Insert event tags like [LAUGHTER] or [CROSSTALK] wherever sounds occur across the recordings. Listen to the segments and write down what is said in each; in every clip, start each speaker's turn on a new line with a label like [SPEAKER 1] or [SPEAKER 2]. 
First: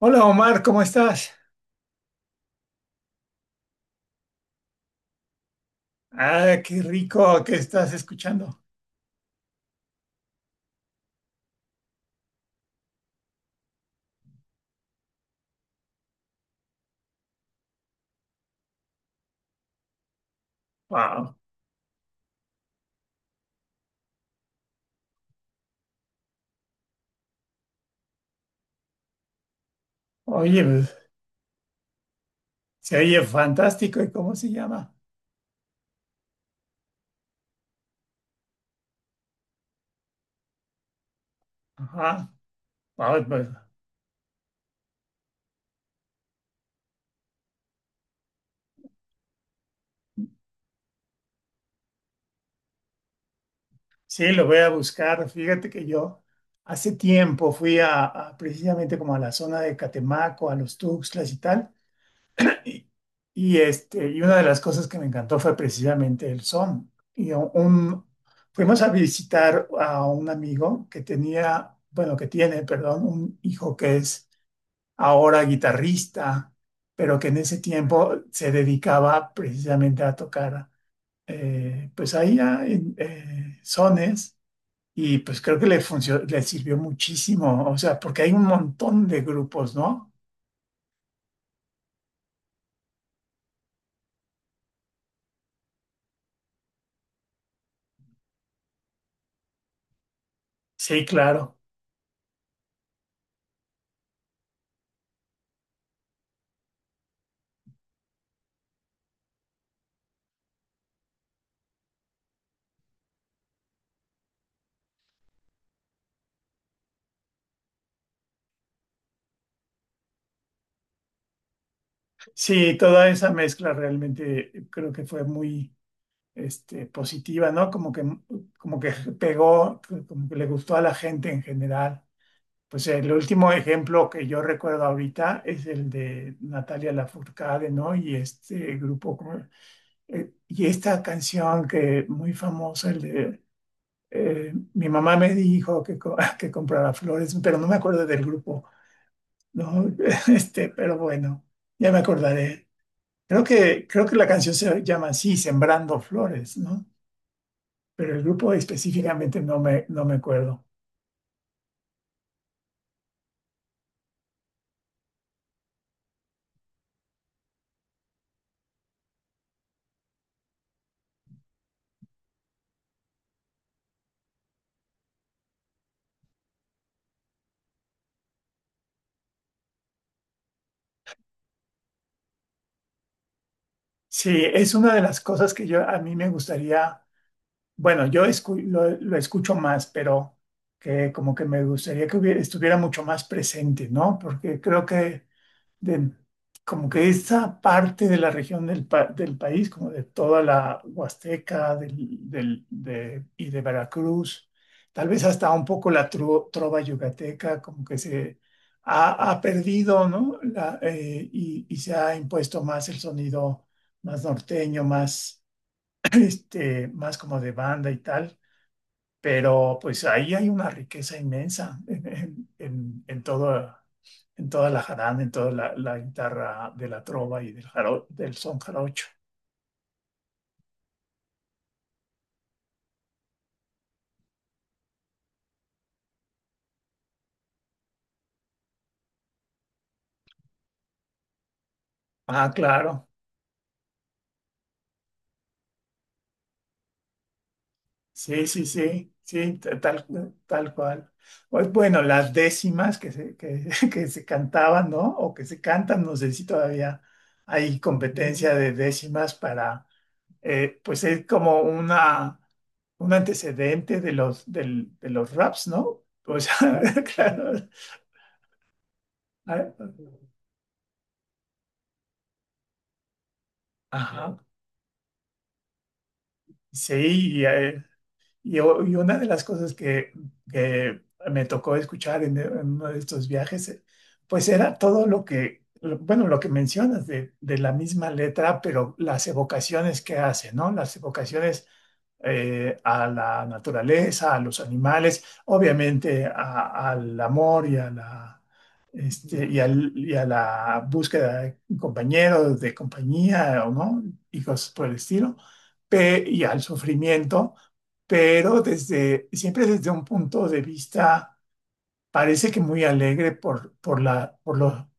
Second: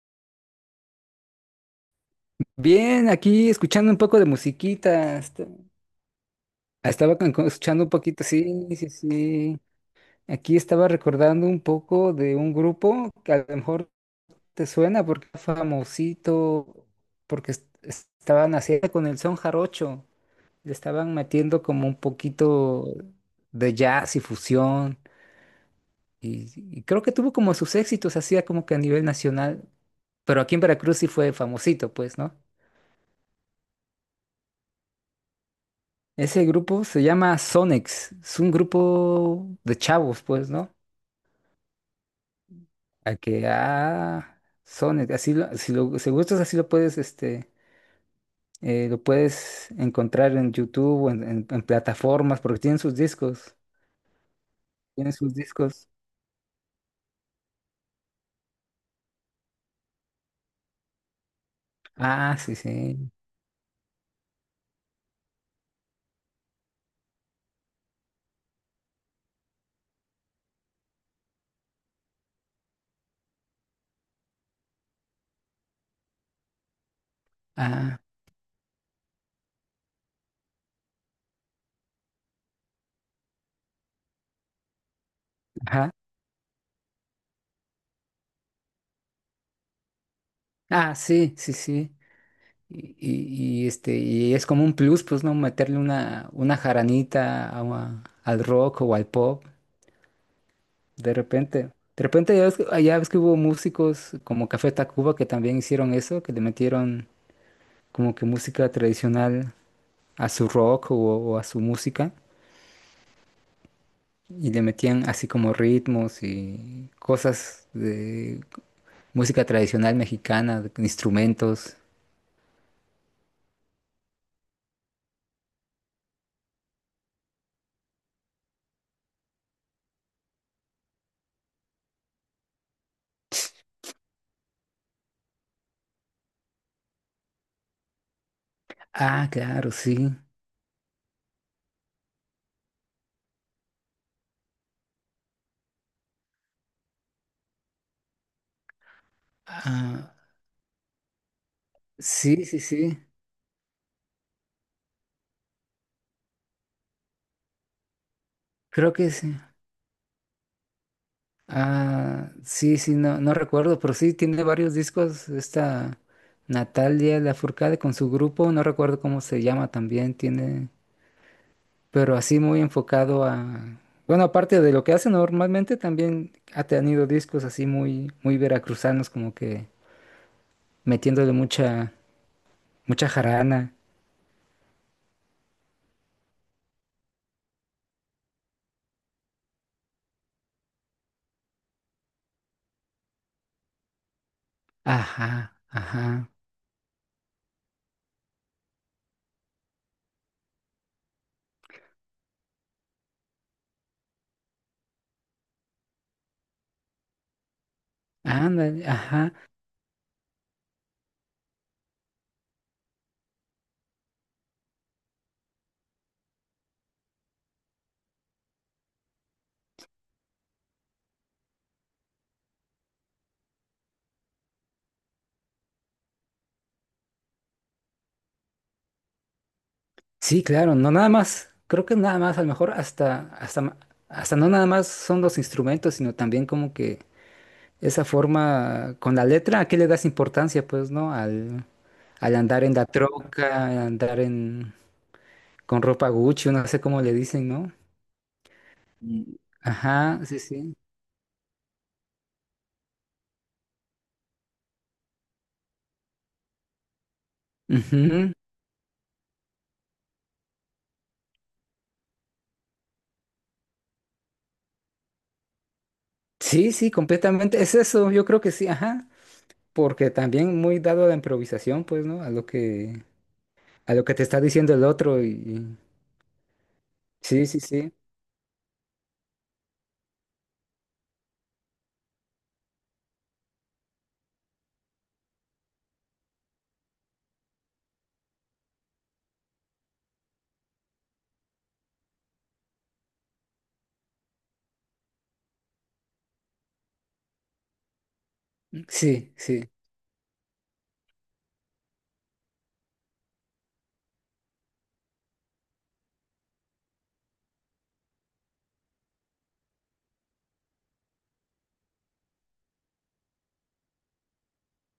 [SPEAKER 1] Hola Omar, ¿cómo estás?
[SPEAKER 2] Bien, aquí escuchando un poco de musiquita.
[SPEAKER 1] Ah, qué
[SPEAKER 2] Estaba
[SPEAKER 1] rico que
[SPEAKER 2] escuchando un
[SPEAKER 1] estás
[SPEAKER 2] poquito,
[SPEAKER 1] escuchando.
[SPEAKER 2] sí, sí, sí. Aquí estaba recordando un poco de un grupo que a lo mejor te suena porque es famosito, porque es- estaban haciendo con el son jarocho. Le estaban
[SPEAKER 1] Wow.
[SPEAKER 2] metiendo como un poquito de jazz y fusión. Y, y creo que tuvo como sus éxitos, hacía como que a nivel nacional. Pero aquí en
[SPEAKER 1] Oye, pues,
[SPEAKER 2] Veracruz sí fue famosito, pues, ¿no?
[SPEAKER 1] se oye fantástico. ¿Y cómo se llama?
[SPEAKER 2] Ese grupo se llama Sonex. Es un grupo de chavos, pues, ¿no?
[SPEAKER 1] Ajá.
[SPEAKER 2] A
[SPEAKER 1] Wow,
[SPEAKER 2] que,
[SPEAKER 1] pues,
[SPEAKER 2] ah, Sonex, así lo, si gustas, así lo puedes, este, lo puedes encontrar en YouTube o en plataformas, porque tienen sus discos.
[SPEAKER 1] sí, lo voy a
[SPEAKER 2] Tienen
[SPEAKER 1] buscar.
[SPEAKER 2] sus
[SPEAKER 1] Fíjate que
[SPEAKER 2] discos.
[SPEAKER 1] yo hace tiempo fui a precisamente como a la zona de Catemaco, a los Tuxtlas y tal.
[SPEAKER 2] Ah, sí,
[SPEAKER 1] Y,
[SPEAKER 2] sí.
[SPEAKER 1] y una de las cosas que me encantó fue precisamente el son. Fuimos a visitar a un amigo que tenía, bueno, que tiene, perdón, un hijo que es ahora guitarrista, pero que en ese
[SPEAKER 2] Ah,
[SPEAKER 1] tiempo se dedicaba precisamente a tocar, pues ahí sones, y pues creo que le
[SPEAKER 2] ajá.
[SPEAKER 1] funcionó le sirvió muchísimo, o sea, porque hay un montón de grupos, ¿no?
[SPEAKER 2] Ah, sí, sí, sí. Y, este, y es como un plus, pues, ¿no? Meterle una jaranita al rock o al pop.
[SPEAKER 1] Sí,
[SPEAKER 2] De
[SPEAKER 1] claro.
[SPEAKER 2] repente, de repente ya ves, ya ves que hubo músicos como Café Tacuba que también hicieron eso, que le metieron como que música tradicional a su rock o a su música y le metían así como ritmos y cosas de música tradicional mexicana, instrumentos.
[SPEAKER 1] Sí, toda esa mezcla realmente creo que fue muy, este, positiva, ¿no? Como que pegó, como que le gustó a la gente en general. Pues el último ejemplo que yo recuerdo ahorita es el de Natalia Lafourcade, ¿no? Y este grupo,
[SPEAKER 2] Ah,
[SPEAKER 1] ¿cómo?
[SPEAKER 2] claro, sí.
[SPEAKER 1] Y esta canción que muy famosa, el de, mi mamá me dijo que, [LAUGHS] que comprara flores, pero no me acuerdo del grupo, ¿no?
[SPEAKER 2] Ah,
[SPEAKER 1] [LAUGHS] Este, pero bueno, ya me
[SPEAKER 2] sí, sí,
[SPEAKER 1] acordaré.
[SPEAKER 2] sí.
[SPEAKER 1] Creo que la canción se llama así, Sembrando Flores, ¿no? Pero el grupo
[SPEAKER 2] Creo que sí.
[SPEAKER 1] específicamente no me acuerdo.
[SPEAKER 2] Ah, sí, sí, no, no recuerdo, pero sí tiene varios discos. Esta Natalia Lafourcade con su grupo, no recuerdo cómo se llama también, tiene, pero así muy enfocado a, bueno, aparte de lo que hace normalmente, también ha tenido discos así muy, muy veracruzanos, como que metiéndole mucha, mucha jarana.
[SPEAKER 1] Sí, es una de las cosas que yo a mí me gustaría. Bueno, lo escucho más, pero que como que me gustaría que estuviera mucho más presente, ¿no? Porque creo que
[SPEAKER 2] Ajá,
[SPEAKER 1] de-
[SPEAKER 2] ajá,
[SPEAKER 1] como que esta parte de la región del país, como de toda la Huasteca y de Veracruz, tal vez hasta un poco la trova yucateca, como que se
[SPEAKER 2] ándale,
[SPEAKER 1] ha,
[SPEAKER 2] ajá.
[SPEAKER 1] ha perdido, ¿no? Y se ha impuesto más el sonido más norteño, más, [CLEARS THROAT] este, más como de banda y tal, pero pues ahí hay una riqueza inmensa en toda la jarana, en toda la, la guitarra de la trova y del, del son jarocho.
[SPEAKER 2] Sí, claro, no nada más, creo que nada más, a lo mejor hasta, hasta no nada más son los instrumentos, sino también como que esa forma con la letra, ¿a qué le das importancia, pues, no? Al, al
[SPEAKER 1] Ah,
[SPEAKER 2] andar en la
[SPEAKER 1] claro.
[SPEAKER 2] troca, al andar en, con ropa Gucci, no sé cómo le dicen, ¿no?
[SPEAKER 1] Sí, sí, sí,
[SPEAKER 2] Y
[SPEAKER 1] sí,
[SPEAKER 2] ajá, sí,
[SPEAKER 1] tal
[SPEAKER 2] sí.
[SPEAKER 1] cual. Pues bueno, las décimas que se, que, [LAUGHS] que se cantaban, ¿no? O que se cantan, no sé si todavía hay
[SPEAKER 2] Ujú.
[SPEAKER 1] competencia de décimas para, pues es como una, un antecedente de los raps, ¿no? O
[SPEAKER 2] Sí,
[SPEAKER 1] sea,
[SPEAKER 2] sí,
[SPEAKER 1] [LAUGHS] claro.
[SPEAKER 2] completamente. Es eso, yo creo que sí, ajá.
[SPEAKER 1] Ah,
[SPEAKER 2] Porque también muy dado a la improvisación, pues, ¿no? A lo que te
[SPEAKER 1] ajá,
[SPEAKER 2] está diciendo el otro
[SPEAKER 1] sí, y,
[SPEAKER 2] sí, sí,
[SPEAKER 1] eh,
[SPEAKER 2] sí.
[SPEAKER 1] y una de las cosas que me tocó escuchar en uno de estos viajes, pues era todo lo que, bueno, lo que mencionas de la misma letra, pero las evocaciones que hace, ¿no? Las evocaciones a la naturaleza, a los animales, obviamente al amor y a la,
[SPEAKER 2] Sí,
[SPEAKER 1] este, y
[SPEAKER 2] sí.
[SPEAKER 1] y a la búsqueda de compañeros, de compañía, ¿o ¿no? Y cosas por el estilo, y al sufrimiento, pero desde, siempre desde un punto de vista, parece que muy alegre por la, por lo,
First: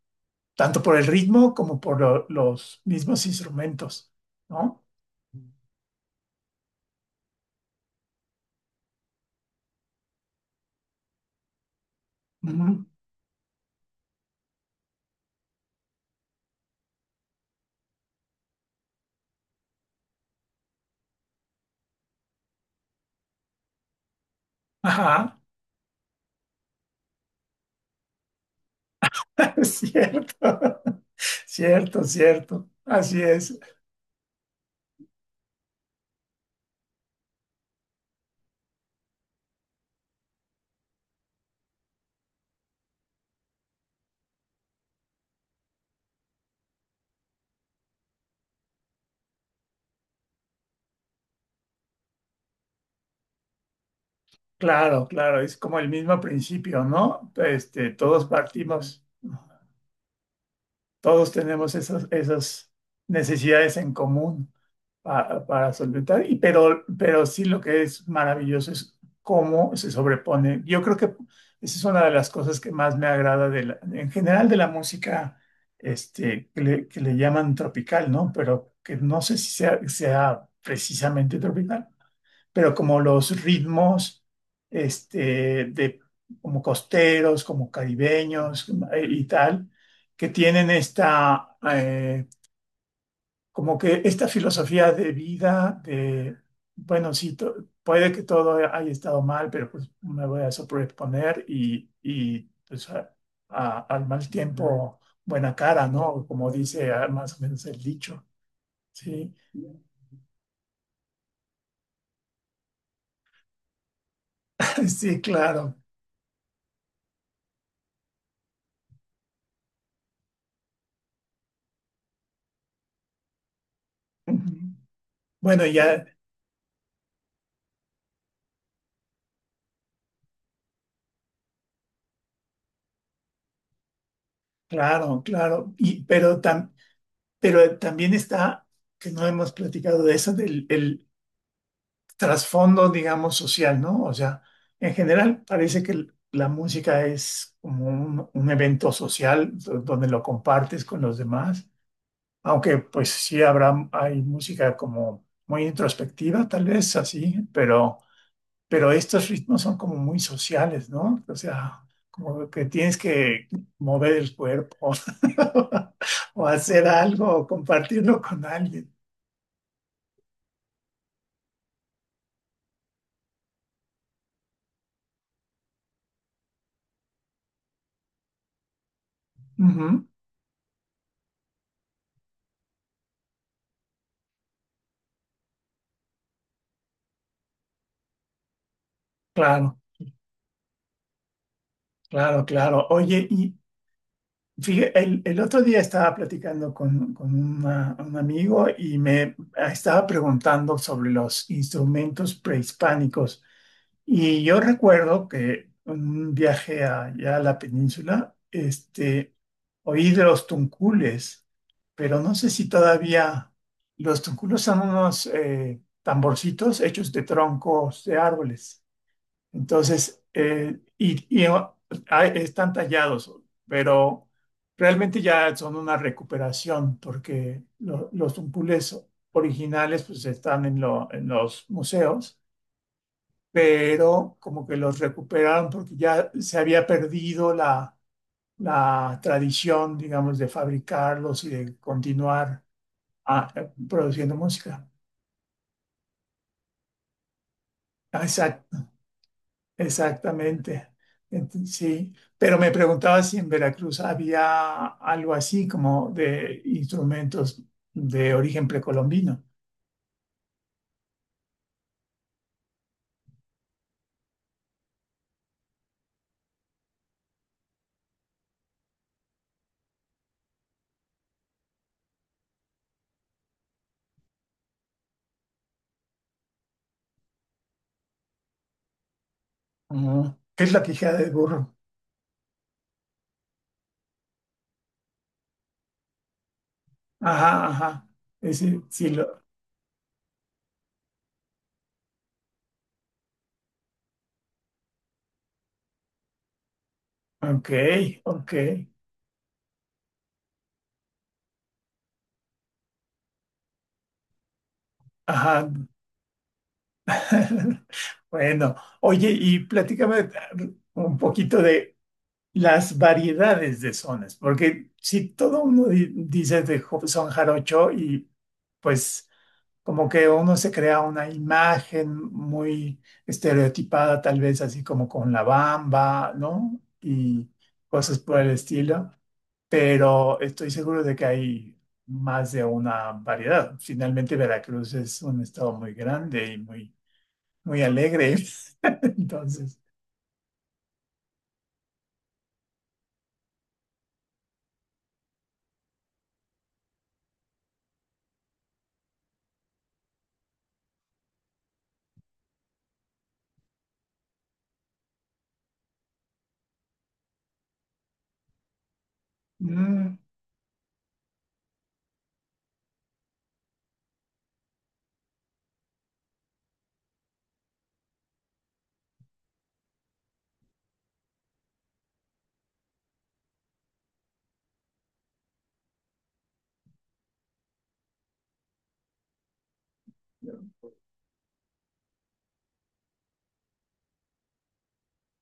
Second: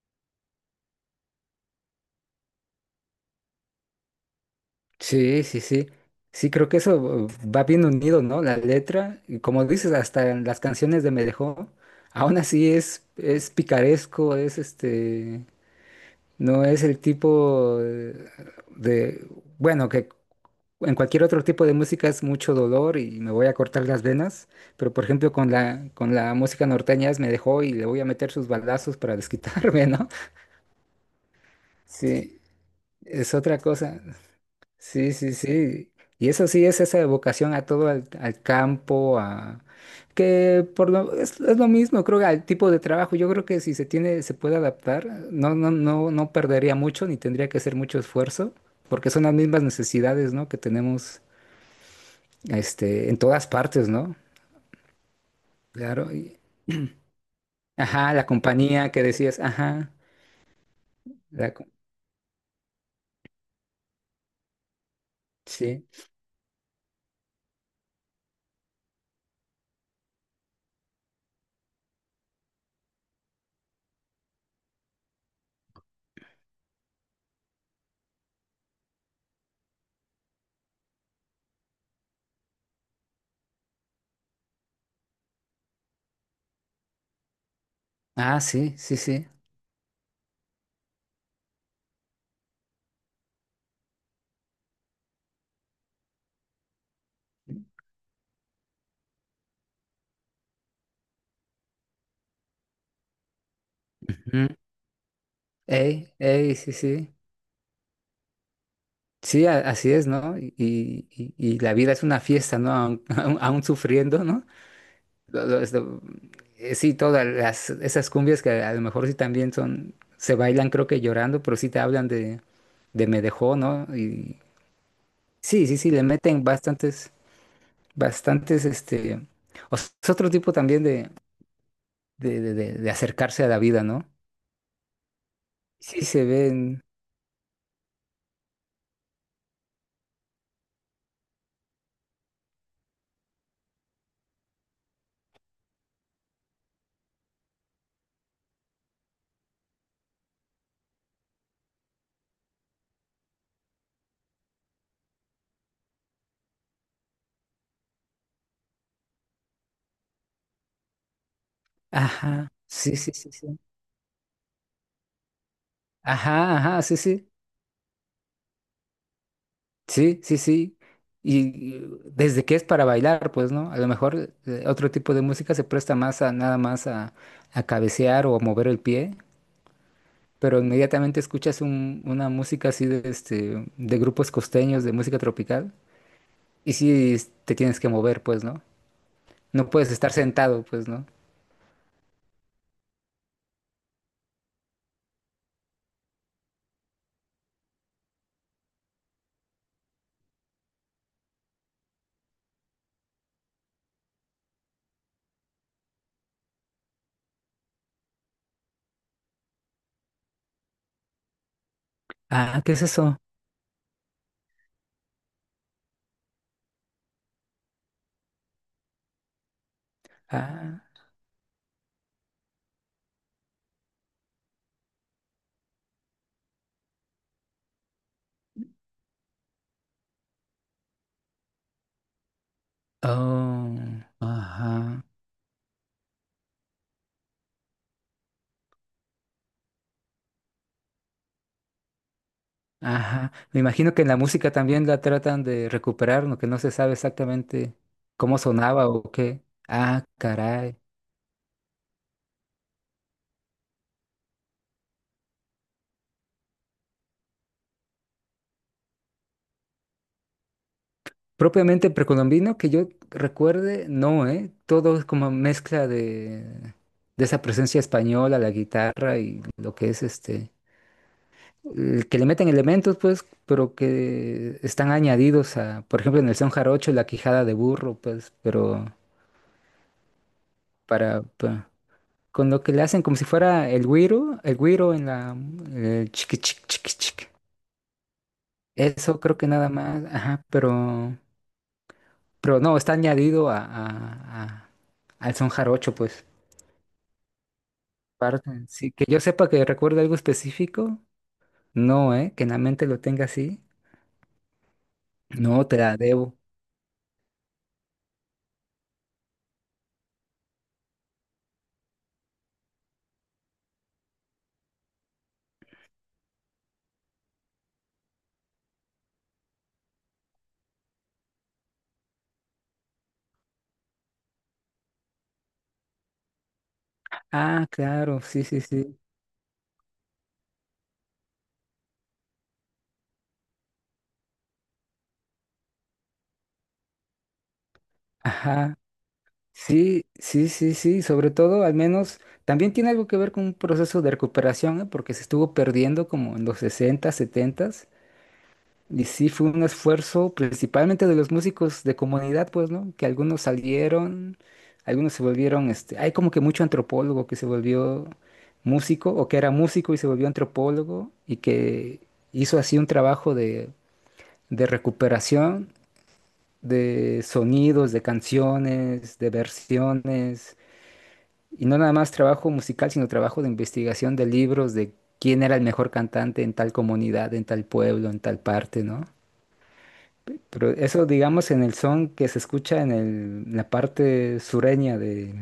[SPEAKER 1] tanto por el ritmo como por los mismos instrumentos, ¿no?
[SPEAKER 2] Sí, sí, sí. Sí, creo que eso va bien unido, ¿no? La letra, y como dices, hasta en las canciones de Me dejó, aún así
[SPEAKER 1] Ujú.
[SPEAKER 2] es picaresco, es este, no es el tipo de, bueno, que en cualquier otro tipo de música es mucho dolor y me voy a cortar las venas, pero por ejemplo
[SPEAKER 1] Ajá.
[SPEAKER 2] con la música norteña es Me dejó y le voy a meter sus balazos para
[SPEAKER 1] [LAUGHS]
[SPEAKER 2] desquitarme, [LAUGHS] ¿no?
[SPEAKER 1] Cierto, [LAUGHS] cierto,
[SPEAKER 2] Sí,
[SPEAKER 1] cierto. Así
[SPEAKER 2] es
[SPEAKER 1] es.
[SPEAKER 2] otra cosa. Sí, sí, sí. Y eso sí es esa evocación a todo al, al campo, a que por lo, es lo mismo, creo que al tipo de trabajo. Yo creo que si se tiene, se puede adaptar, no, no, no, no perdería mucho, ni tendría que hacer mucho esfuerzo, porque son las mismas necesidades, ¿no? Que tenemos este, en todas partes, ¿no?
[SPEAKER 1] Claro, claro, es como el
[SPEAKER 2] Claro.
[SPEAKER 1] mismo principio, ¿no? Este,
[SPEAKER 2] Ajá,
[SPEAKER 1] todos
[SPEAKER 2] la compañía
[SPEAKER 1] partimos.
[SPEAKER 2] que decías, ajá,
[SPEAKER 1] Todos
[SPEAKER 2] la, co-
[SPEAKER 1] tenemos esas, esas necesidades en común para
[SPEAKER 2] sí.
[SPEAKER 1] solventar, y, pero sí lo que es maravilloso es cómo se sobrepone. Yo creo que esa es una de las cosas que más me agrada de en general de la música, este, que le llaman tropical, ¿no? Pero que no sé si sea, sea precisamente tropical, pero como los ritmos, este, de, como costeros, como
[SPEAKER 2] Ah,
[SPEAKER 1] caribeños,
[SPEAKER 2] sí, sí,
[SPEAKER 1] y
[SPEAKER 2] sí.
[SPEAKER 1] tal, que tienen esta, como que esta filosofía de vida de, bueno, sí, puede que todo haya estado mal, pero pues me voy a sobreponer y pues al mal
[SPEAKER 2] Ujú.
[SPEAKER 1] tiempo, buena cara,
[SPEAKER 2] Ey,
[SPEAKER 1] ¿no? Como
[SPEAKER 2] ey, sí,
[SPEAKER 1] dice ah,
[SPEAKER 2] sí.
[SPEAKER 1] más o menos el dicho, ¿sí?
[SPEAKER 2] Sí, así
[SPEAKER 1] [LAUGHS]
[SPEAKER 2] es, ¿no? Y, y la vida es una fiesta, ¿no? Aún, [LAUGHS] aún sufriendo, ¿no?
[SPEAKER 1] Sí,
[SPEAKER 2] Lo- lo-
[SPEAKER 1] claro.
[SPEAKER 2] esto- sí, todas las, esas cumbias que a lo mejor sí también son, se bailan creo que llorando, pero sí te hablan de me dejó, ¿no? Y
[SPEAKER 1] Ujú. Bueno,
[SPEAKER 2] sí, sí, sí, le
[SPEAKER 1] ya.
[SPEAKER 2] meten bastantes, bastantes, este, es otro tipo también de, de acercarse a la vida, ¿no?
[SPEAKER 1] Claro, claro.
[SPEAKER 2] Sí, se ven,
[SPEAKER 1] Pero también está, que no hemos platicado de eso, del el trasfondo, digamos, social, ¿no? O sea, en general parece que la música es como un evento social donde lo compartes con los demás, aunque pues sí habrá, hay música como muy introspectiva, tal vez así, pero estos ritmos son como muy sociales, ¿no? O sea, como
[SPEAKER 2] ajá,
[SPEAKER 1] que tienes
[SPEAKER 2] sí, sí, sí,
[SPEAKER 1] que
[SPEAKER 2] sí.
[SPEAKER 1] mover el cuerpo [LAUGHS] o
[SPEAKER 2] Ajá, ajá,
[SPEAKER 1] hacer
[SPEAKER 2] sí,
[SPEAKER 1] algo
[SPEAKER 2] sí.
[SPEAKER 1] o compartirlo con alguien.
[SPEAKER 2] Sí, sí, sí. Y desde que es para bailar, pues, ¿no? A lo mejor otro tipo de música se presta más a nada más a cabecear o a mover el pie,
[SPEAKER 1] Ujú.
[SPEAKER 2] pero inmediatamente escuchas una música así de, este, de grupos costeños, de música tropical, y sí te tienes que mover, pues, ¿no? No
[SPEAKER 1] Claro,
[SPEAKER 2] puedes estar sentado, pues, ¿no?
[SPEAKER 1] claro, claro. Oye, y fíjate, el otro día estaba platicando con un amigo y me estaba preguntando sobre los instrumentos prehispánicos. Y yo recuerdo que en un viaje allá a la península, este, oí de los tuncules, pero no sé
[SPEAKER 2] Ah,
[SPEAKER 1] si
[SPEAKER 2] ¿qué es eso?
[SPEAKER 1] todavía los tunculos son unos tamborcitos hechos de troncos de árboles. Entonces,
[SPEAKER 2] Ah,
[SPEAKER 1] están tallados, pero realmente ya son una recuperación porque los tuncules originales pues están en, en los museos,
[SPEAKER 2] oh,
[SPEAKER 1] pero como que los
[SPEAKER 2] ajá.
[SPEAKER 1] recuperaron porque ya se había perdido la, la tradición, digamos, de fabricarlos y de continuar
[SPEAKER 2] Ajá. Me imagino que en la
[SPEAKER 1] produciendo
[SPEAKER 2] música
[SPEAKER 1] música.
[SPEAKER 2] también la tratan de recuperar, ¿no? Que no se sabe exactamente
[SPEAKER 1] Ah,
[SPEAKER 2] cómo
[SPEAKER 1] exacto,
[SPEAKER 2] sonaba o qué. Ah, caray.
[SPEAKER 1] exactamente. Sí, pero me preguntaba si en Veracruz había algo así como de instrumentos de origen precolombino.
[SPEAKER 2] Propiamente precolombino, que yo recuerde, no, ¿eh? Todo es como mezcla de esa presencia española, la guitarra y lo que es este. El que le meten elementos, pues, pero que están añadidos a, por ejemplo, en el son jarocho, la quijada de burro, pues, pero
[SPEAKER 1] Ujú. ¿Qué es la quijada
[SPEAKER 2] para,
[SPEAKER 1] de burro?
[SPEAKER 2] con lo que le hacen como si fuera el güiro en la el chiqui chiqui chiqui chiqui.
[SPEAKER 1] Ajá, ajá. Ese, sí,
[SPEAKER 2] Eso creo
[SPEAKER 1] lo...
[SPEAKER 2] que nada más, ajá, pero no, está añadido a, al son jarocho, pues.
[SPEAKER 1] Ok, ok.
[SPEAKER 2] Parte, sí, que yo sepa que recuerde algo específico, no, que en la mente lo tenga así, no
[SPEAKER 1] Ajá.
[SPEAKER 2] te la debo.
[SPEAKER 1] [LAUGHS] Bueno, oye, y platícame un poquito de las variedades de sones, porque si todo uno dice de son jarocho y pues... como que uno se crea una imagen muy estereotipada, tal vez así como con la bamba, ¿no? Y
[SPEAKER 2] Ah,
[SPEAKER 1] cosas
[SPEAKER 2] claro,
[SPEAKER 1] por
[SPEAKER 2] sí,
[SPEAKER 1] el
[SPEAKER 2] sí, sí.
[SPEAKER 1] estilo, pero estoy seguro de que hay más de una variedad. Finalmente, Veracruz es un estado muy grande y muy, muy alegre.
[SPEAKER 2] Ajá.
[SPEAKER 1] [LAUGHS] Entonces,
[SPEAKER 2] Sí, sí, sí, sí, sobre todo al menos también tiene algo que ver con un proceso de recuperación, ¿eh? Porque se estuvo perdiendo como en los 60, 70. Y sí, fue un esfuerzo principalmente de los músicos de comunidad, pues, ¿no? Que algunos salieron, algunos se volvieron, este, hay como que mucho antropólogo que se volvió músico o que era músico y se
[SPEAKER 1] mm,
[SPEAKER 2] volvió antropólogo y que hizo así un trabajo de recuperación de sonidos, de canciones, de versiones, y no nada más trabajo musical, sino trabajo de investigación de libros, de quién era el mejor cantante en tal comunidad, en tal pueblo, en tal parte, ¿no? Pero eso, digamos, en el son que se escucha en en la parte sureña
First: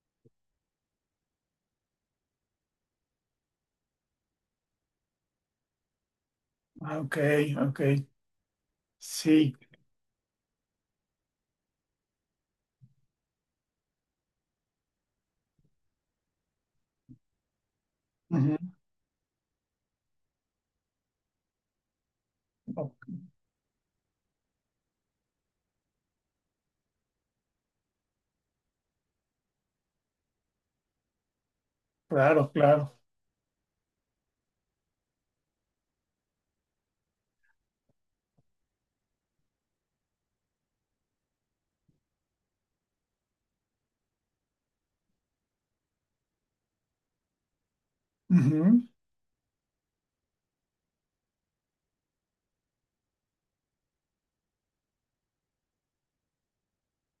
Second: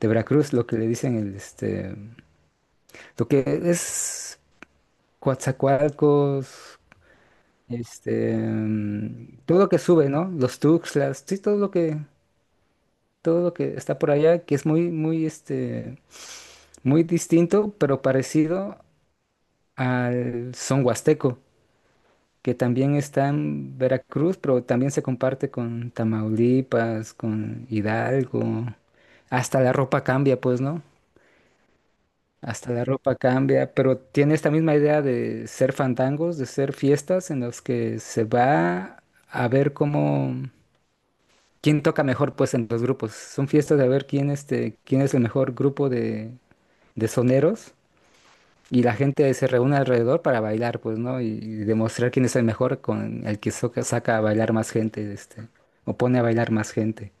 [SPEAKER 2] de Veracruz, lo que le dicen el, este, lo que es Coatzacoalcos,
[SPEAKER 1] ok, ok,
[SPEAKER 2] este, mm,
[SPEAKER 1] sí,
[SPEAKER 2] todo lo que sube, ¿no? Los Tuxtlas, sí, todo lo que está por allá, que es muy, muy, este, muy distinto, pero
[SPEAKER 1] ujú,
[SPEAKER 2] parecido al son huasteco, que
[SPEAKER 1] o-
[SPEAKER 2] también está en Veracruz, pero también se comparte con Tamaulipas, con Hidalgo. Hasta la ropa cambia, pues, ¿no?
[SPEAKER 1] claro,
[SPEAKER 2] Hasta la
[SPEAKER 1] claro.
[SPEAKER 2] ropa cambia, pero tiene esta misma idea de ser fandangos, de ser fiestas en las que se va a ver cómo, quién toca mejor, pues, en los grupos. Son fiestas de ver quién, este, quién es el mejor grupo de soneros, y
[SPEAKER 1] Ujú.
[SPEAKER 2] la gente se reúne alrededor para bailar, pues, ¿no? Y demostrar quién es el mejor con el que saca a bailar más gente, este, o pone a bailar más gente.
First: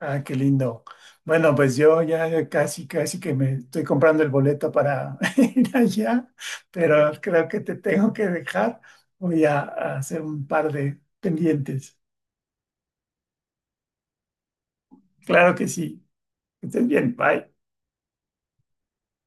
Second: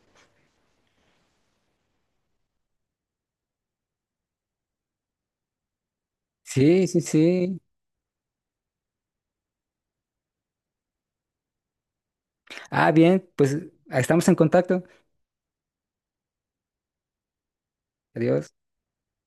[SPEAKER 1] Ah, qué lindo. Bueno, pues yo ya casi, casi que me estoy comprando el boleto para [LAUGHS] ir allá,
[SPEAKER 2] Sí, sí,
[SPEAKER 1] pero creo que
[SPEAKER 2] sí.
[SPEAKER 1] te tengo que dejar. Voy a hacer un par de pendientes.
[SPEAKER 2] Ah, bien, pues estamos en contacto.
[SPEAKER 1] Claro que sí. Que estés bien. Bye.
[SPEAKER 2] Adiós.